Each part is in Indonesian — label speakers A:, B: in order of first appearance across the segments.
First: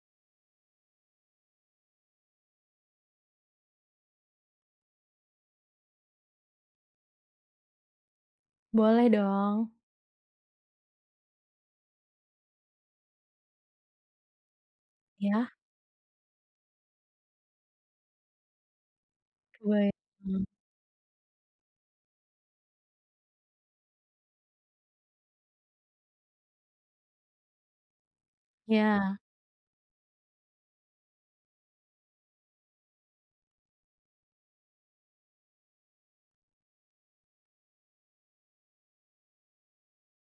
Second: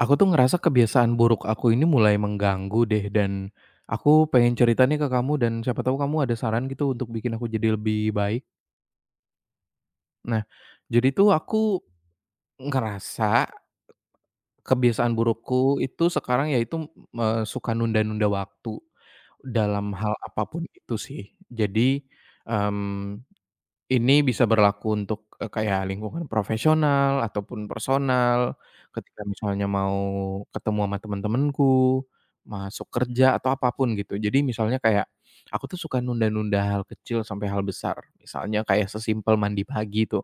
A: Aku tuh ngerasa kebiasaan buruk aku ini mulai mengganggu deh, dan aku pengen cerita nih ke kamu dan siapa tahu kamu ada saran gitu untuk bikin aku jadi lebih baik.
B: Boleh dong.
A: Nah, jadi tuh aku ngerasa kebiasaan
B: Ya,
A: burukku itu sekarang yaitu me suka nunda-nunda waktu dalam hal
B: kebayang.
A: apapun itu sih. Jadi, mmm ini bisa berlaku untuk, kayak lingkungan profesional ataupun personal,
B: Ya,
A: ketika misalnya mau ketemu sama temen-temenku, masuk kerja atau apapun gitu. Jadi misalnya kayak, aku tuh suka nunda-nunda hal kecil sampai hal besar, misalnya kayak sesimpel mandi pagi tuh.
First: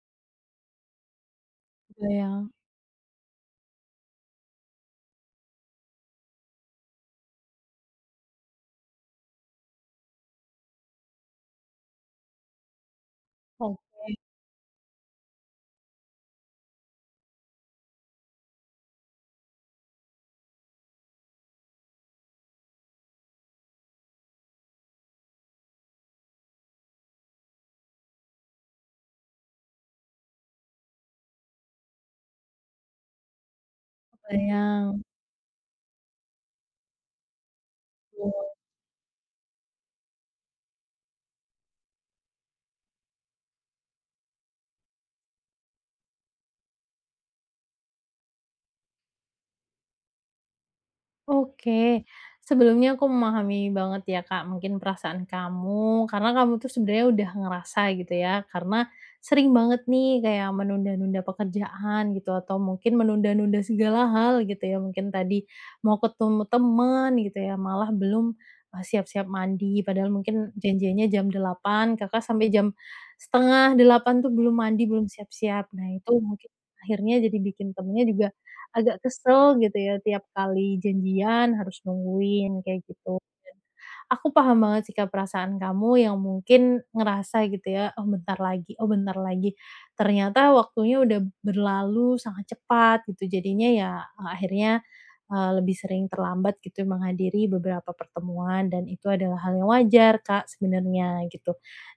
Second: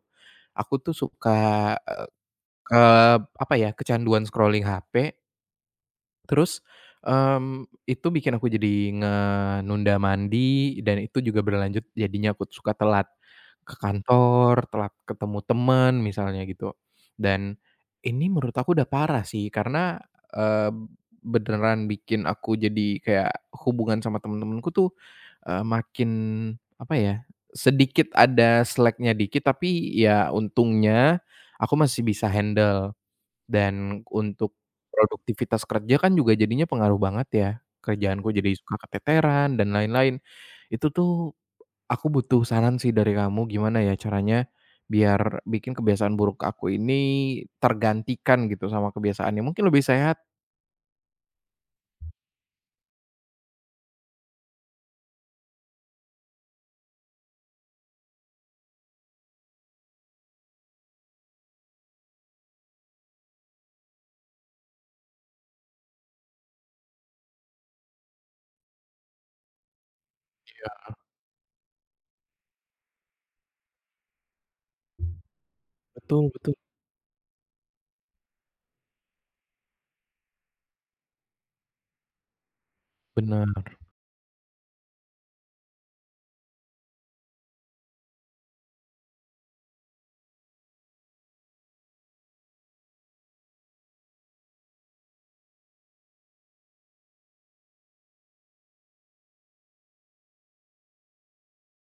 A: Aku tuh suka,
B: kebayang.
A: ke apa ya, kecanduan scrolling HP. Terus, itu bikin aku jadi nge nunda mandi, dan itu juga berlanjut jadinya aku suka telat ke
B: Oke,
A: kantor, telat ketemu temen misalnya gitu. Dan ini menurut aku udah parah sih karena, eee, beneran bikin aku jadi kayak hubungan sama temen-temenku tuh, makin apa ya, sedikit ada slack dikit, tapi ya untungnya aku masih bisa handle. Dan untuk
B: kebayang.
A: produktivitas kerja kan juga jadinya pengaruh banget ya, kerjaanku jadi suka keteteran dan lain-lain. Itu tuh aku butuh saran sih dari kamu, gimana ya caranya biar bikin kebiasaan buruk aku ini tergantikan gitu sama kebiasaan yang mungkin lebih sehat.
B: Oke. Sebelumnya aku memahami banget ya, Kak, mungkin perasaan kamu, karena kamu tuh sebenarnya udah ngerasa gitu ya, karena sering banget nih kayak menunda-nunda pekerjaan gitu, atau mungkin menunda-nunda segala hal gitu ya, mungkin tadi mau ketemu teman gitu ya, malah belum, siap-siap mandi, padahal mungkin janjiannya jam 8 Kakak sampai jam setengah delapan tuh belum mandi, belum siap-siap. Nah, itu
A: Betul
B: mungkin
A: betul,
B: akhirnya jadi bikin temennya juga agak kesel gitu ya tiap kali janjian harus nungguin kayak gitu.
A: benar.
B: Aku paham banget sih Kak perasaan kamu yang mungkin ngerasa gitu ya, "Oh bentar lagi oh bentar lagi." Ternyata waktunya udah berlalu sangat cepat gitu jadinya ya, akhirnya, lebih sering terlambat gitu menghadiri beberapa pertemuan dan itu adalah hal yang wajar Kak sebenarnya gitu.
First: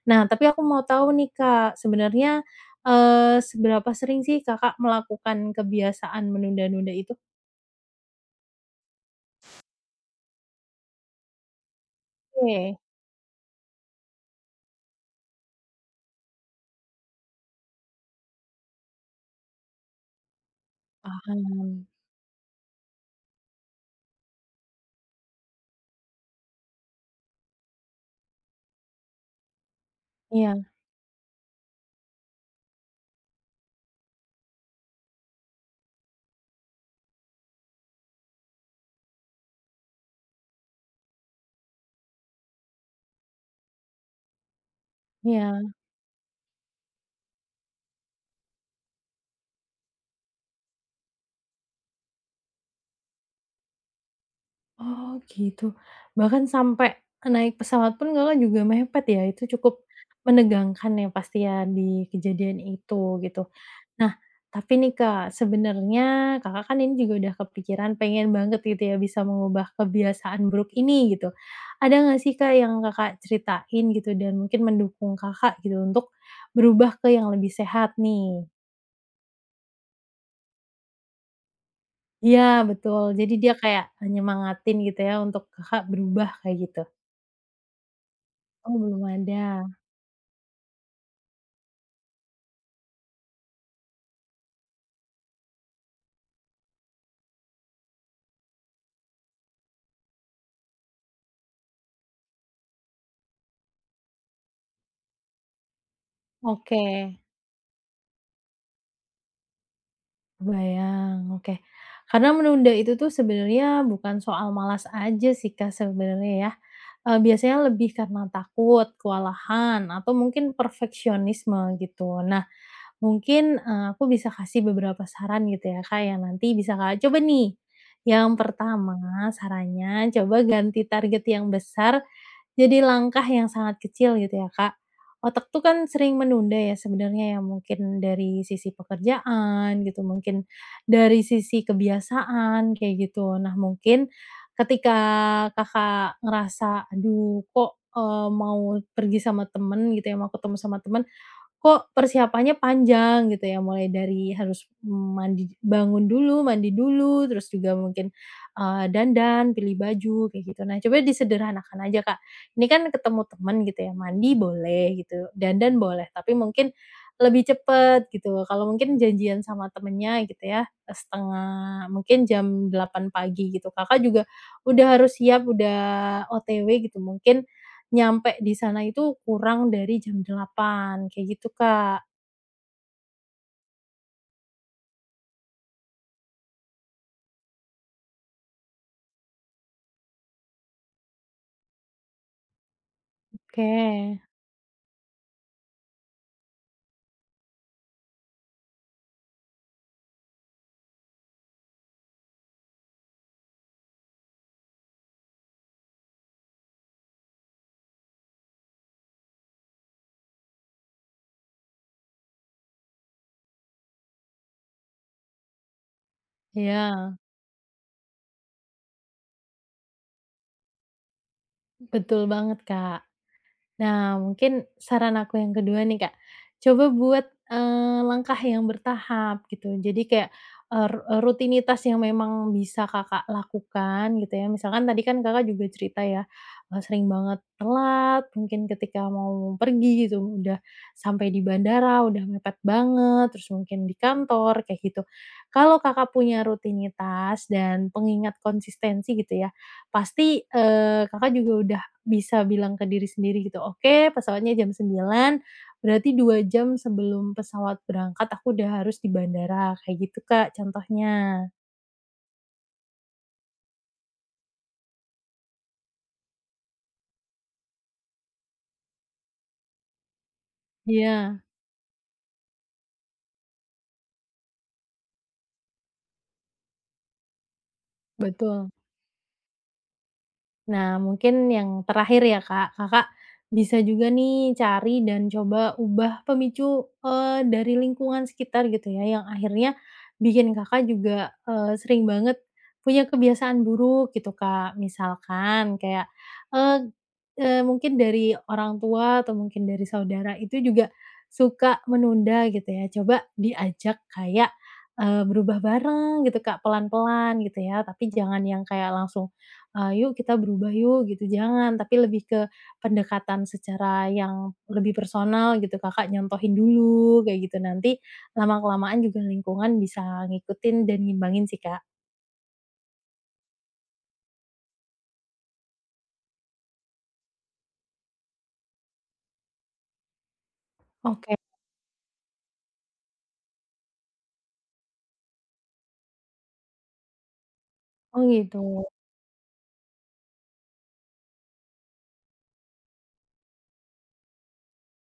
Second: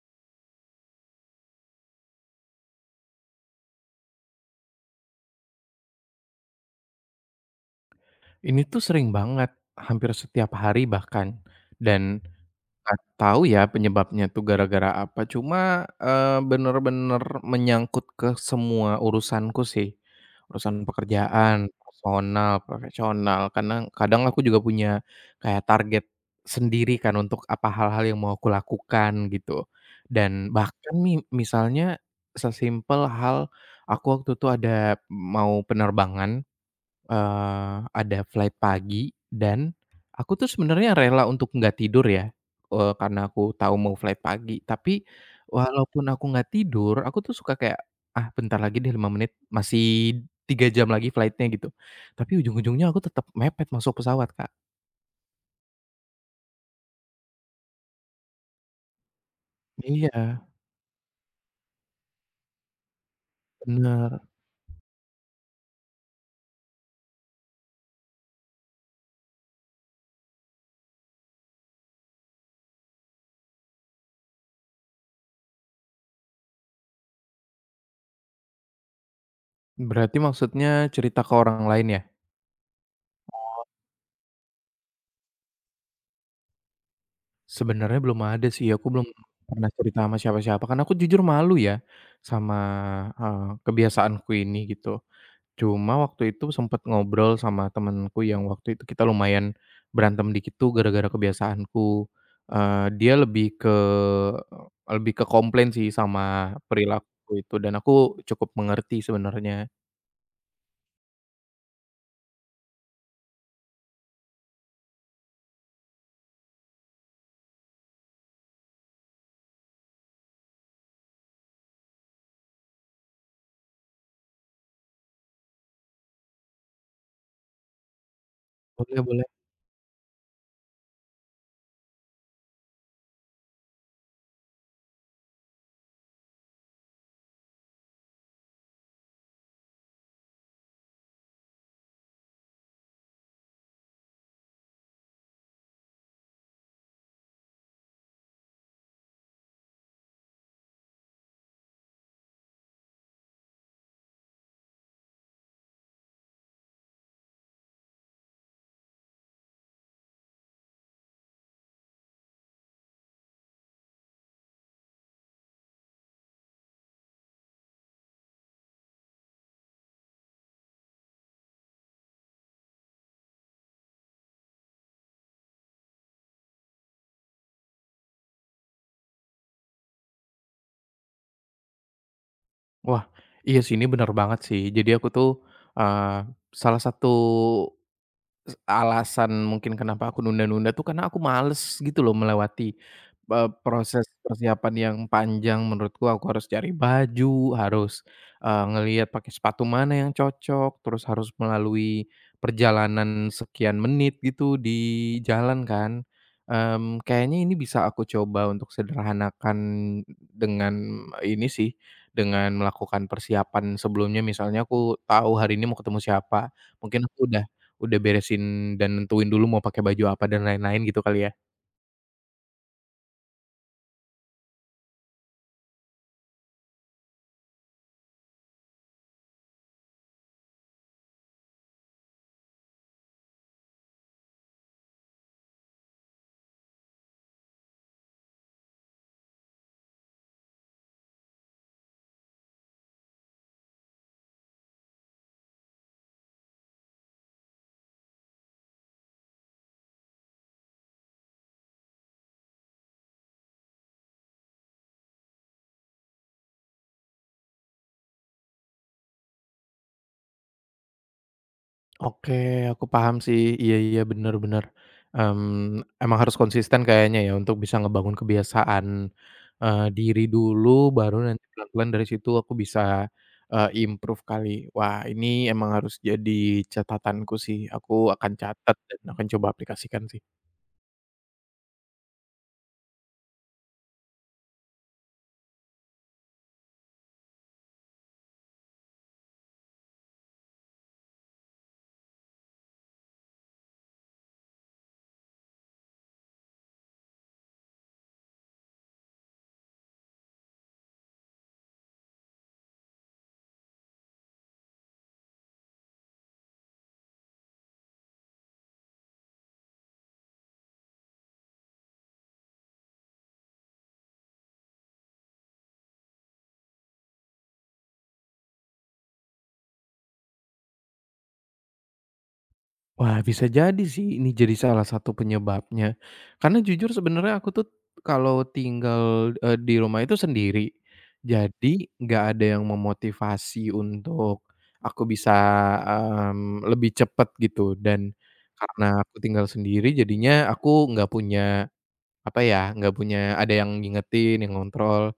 B: Nah tapi aku mau tahu nih Kak sebenarnya, seberapa sering sih Kakak melakukan kebiasaan menunda-nunda itu?
A: Ini tuh sering banget, hampir setiap hari bahkan, dan
B: Oke,
A: nggak tahu ya penyebabnya tuh gara-gara apa, cuma, bener-bener menyangkut ke semua urusanku sih. Urusan pekerjaan,
B: paham.
A: personal, profesional, karena kadang aku juga punya kayak target sendiri kan untuk apa hal-hal yang mau aku lakukan gitu. Dan
B: Iya
A: bahkan nih misalnya sesimpel hal aku waktu itu ada mau penerbangan. Ada flight pagi dan aku tuh sebenarnya rela untuk nggak tidur ya, karena aku tahu mau flight pagi. Tapi
B: iya.
A: walaupun aku nggak tidur, aku tuh suka kayak, "Ah, bentar lagi deh 5 menit, masih 3 jam lagi flightnya gitu." Tapi ujung-ujungnya aku tetap mepet masuk pesawat, Kak.
B: Oh, gitu. Bahkan sampai naik pesawat pun Kakak juga mepet ya, itu cukup
A: Iya,
B: menegangkan ya pasti ya di kejadian itu, gitu. Nah,
A: bener.
B: tapi nih Kak, sebenarnya Kakak kan ini juga udah kepikiran pengen banget gitu ya bisa mengubah kebiasaan buruk ini gitu. Ada nggak sih Kak yang Kakak ceritain gitu dan mungkin mendukung Kakak gitu untuk berubah ke yang lebih sehat nih?
A: Berarti maksudnya cerita ke orang lain ya?
B: Iya betul, jadi dia kayak, nyemangatin gitu ya untuk Kakak berubah kayak gitu?
A: Sebenarnya belum ada sih,
B: Oh
A: aku
B: belum
A: belum
B: ada,
A: pernah cerita sama siapa-siapa, karena aku jujur malu ya sama, kebiasaanku ini gitu. Cuma waktu itu sempet ngobrol sama temenku, yang waktu itu kita lumayan berantem dikit tuh gara-gara kebiasaanku, dia lebih ke komplain sih sama
B: oke,
A: perilaku itu, dan aku cukup mengerti sebenarnya.
B: kebayang, oke. Karena menunda itu tuh sebenarnya bukan soal malas aja sih Kak sebenarnya ya, biasanya lebih karena takut, kewalahan, atau mungkin perfeksionisme gitu. Nah mungkin, aku bisa kasih beberapa saran gitu ya Kak yang nanti bisa Kakak coba nih. Yang pertama
A: Boleh boleh.
B: sarannya coba ganti target yang besar jadi langkah yang sangat kecil gitu ya, Kak. Otak tuh kan sering menunda ya sebenarnya ya, mungkin dari sisi pekerjaan gitu, mungkin dari sisi kebiasaan kayak gitu. Nah, mungkin ketika Kakak ngerasa, "Aduh kok, mau pergi sama temen," gitu ya, "mau ketemu sama temen kok persiapannya panjang gitu ya, mulai dari harus mandi bangun dulu, mandi dulu, terus juga mungkin, dandan, pilih baju, kayak gitu. Nah, coba disederhanakan aja, Kak. Ini kan ketemu temen gitu ya, mandi boleh gitu, dandan boleh, tapi mungkin lebih cepet gitu. Kalau mungkin janjian sama temennya gitu ya, setengah mungkin jam 8 pagi gitu, Kakak juga udah harus siap, udah OTW gitu, mungkin nyampe di sana itu kurang dari jam 8 kayak gitu, Kak.
A: Wah, iya sih ini bener banget sih. Jadi aku tuh, eee, salah satu Es alasan mungkin kenapa aku nunda-nunda tuh karena aku males gitu loh melewati, proses
B: Oke.
A: persiapan yang panjang. Menurutku aku harus cari baju, harus, ngelihat pakai sepatu mana yang cocok, terus harus melalui perjalanan sekian menit gitu di jalan kan. Mmm, kayaknya ini bisa aku coba untuk sederhanakan dengan ini sih, dengan melakukan persiapan sebelumnya. Misalnya aku tahu hari ini mau ketemu siapa,
B: Iya,
A: mungkin aku udah beresin dan nentuin dulu mau pakai baju apa dan lain-lain gitu kali ya?
B: betul banget, Kak. Nah, mungkin saran aku yang kedua nih, Kak, coba buat, langkah yang bertahap gitu. Jadi kayak, rutinitas yang memang bisa Kakak lakukan gitu ya. Misalkan tadi kan Kakak juga cerita ya, sering banget telat, mungkin ketika mau pergi gitu, udah sampai di bandara udah mepet banget, terus mungkin di kantor kayak gitu. Kalau Kakak punya rutinitas dan pengingat konsistensi gitu ya, pasti, Kakak juga bisa bilang ke diri sendiri gitu, "Oke, pesawatnya jam 9, berarti 2 jam sebelum pesawat berangkat aku udah harus di bandara." Kayak gitu, Kak, contohnya.
A: Oke, aku paham sih. Iya iya, bener bener. Mmm, emang harus konsisten kayaknya ya untuk bisa ngebangun kebiasaan, diri dulu, baru
B: Iya,
A: nanti pelan-pelan dari situ aku bisa, improve kali. Wah, ini emang harus jadi catatanku sih. Aku akan
B: betul.
A: catat dan akan coba aplikasikan sih.
B: Nah, mungkin yang terakhir ya, Kak. Kakak bisa juga nih cari dan coba ubah pemicu, dari lingkungan sekitar gitu ya, yang akhirnya bikin Kakak juga, sering banget punya kebiasaan buruk gitu, Kak. Misalkan kayak, eee eee, mungkin dari orang tua atau mungkin dari saudara itu juga suka menunda gitu ya. Coba diajak kayak, berubah bareng gitu, Kak, pelan-pelan gitu ya, tapi jangan yang kayak langsung "Yuk kita berubah yuk," gitu, jangan, tapi lebih ke pendekatan secara yang lebih personal gitu, Kakak nyontohin dulu kayak gitu, nanti lama-kelamaan juga lingkungan bisa ngikutin dan ngimbangin sih, Kak.
A: Wah, bisa jadi sih ini jadi salah satu penyebabnya. Karena jujur sebenarnya aku tuh kalau tinggal, di rumah itu sendiri.
B: Oke.
A: Jadi nggak ada yang memotivasi untuk aku bisa, lebih cepat gitu, dan
B: Oh, gitu.
A: karena aku tinggal sendiri jadinya aku nggak punya, apa ya, nggak punya ada yang ngingetin, yang ngontrol.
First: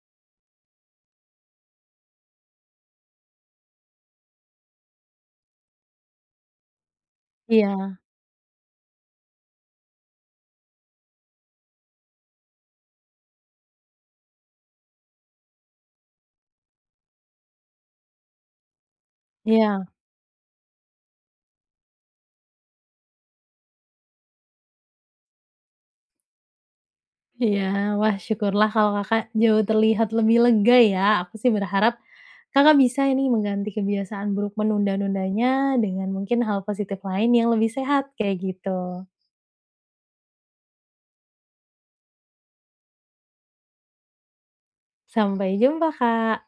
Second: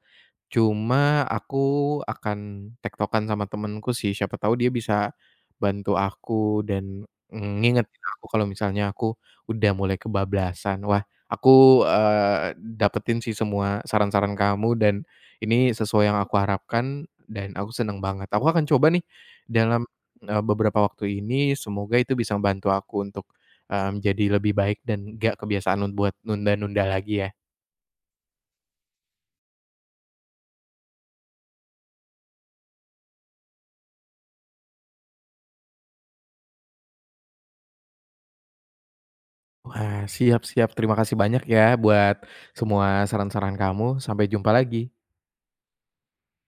A: Cuma aku akan tektokan sama temenku sih, siapa tahu dia bisa bantu aku dan,
B: Iya
A: ngingetin aku kalau misalnya aku udah mulai kebablasan. Wah, aku, dapetin sih semua saran-saran kamu, dan ini sesuai yang aku harapkan dan aku seneng banget. Aku akan coba nih dalam,
B: iya
A: beberapa waktu ini, semoga itu bisa membantu aku untuk, menjadi lebih baik dan nggak kebiasaan buat nunda-nunda lagi ya.
B: iya. Wah, syukurlah kalau Kakak jauh terlihat lebih lega ya, aku sih berharap Kakak bisa ini mengganti kebiasaan buruk menunda-nundanya dengan mungkin hal positif lain yang lebih sehat kayak gitu.
A: Wah, siap siap. Terima kasih banyak ya buat semua saran-saran kamu. Sampai jumpa lagi.
B: Sampai jumpa, Kak.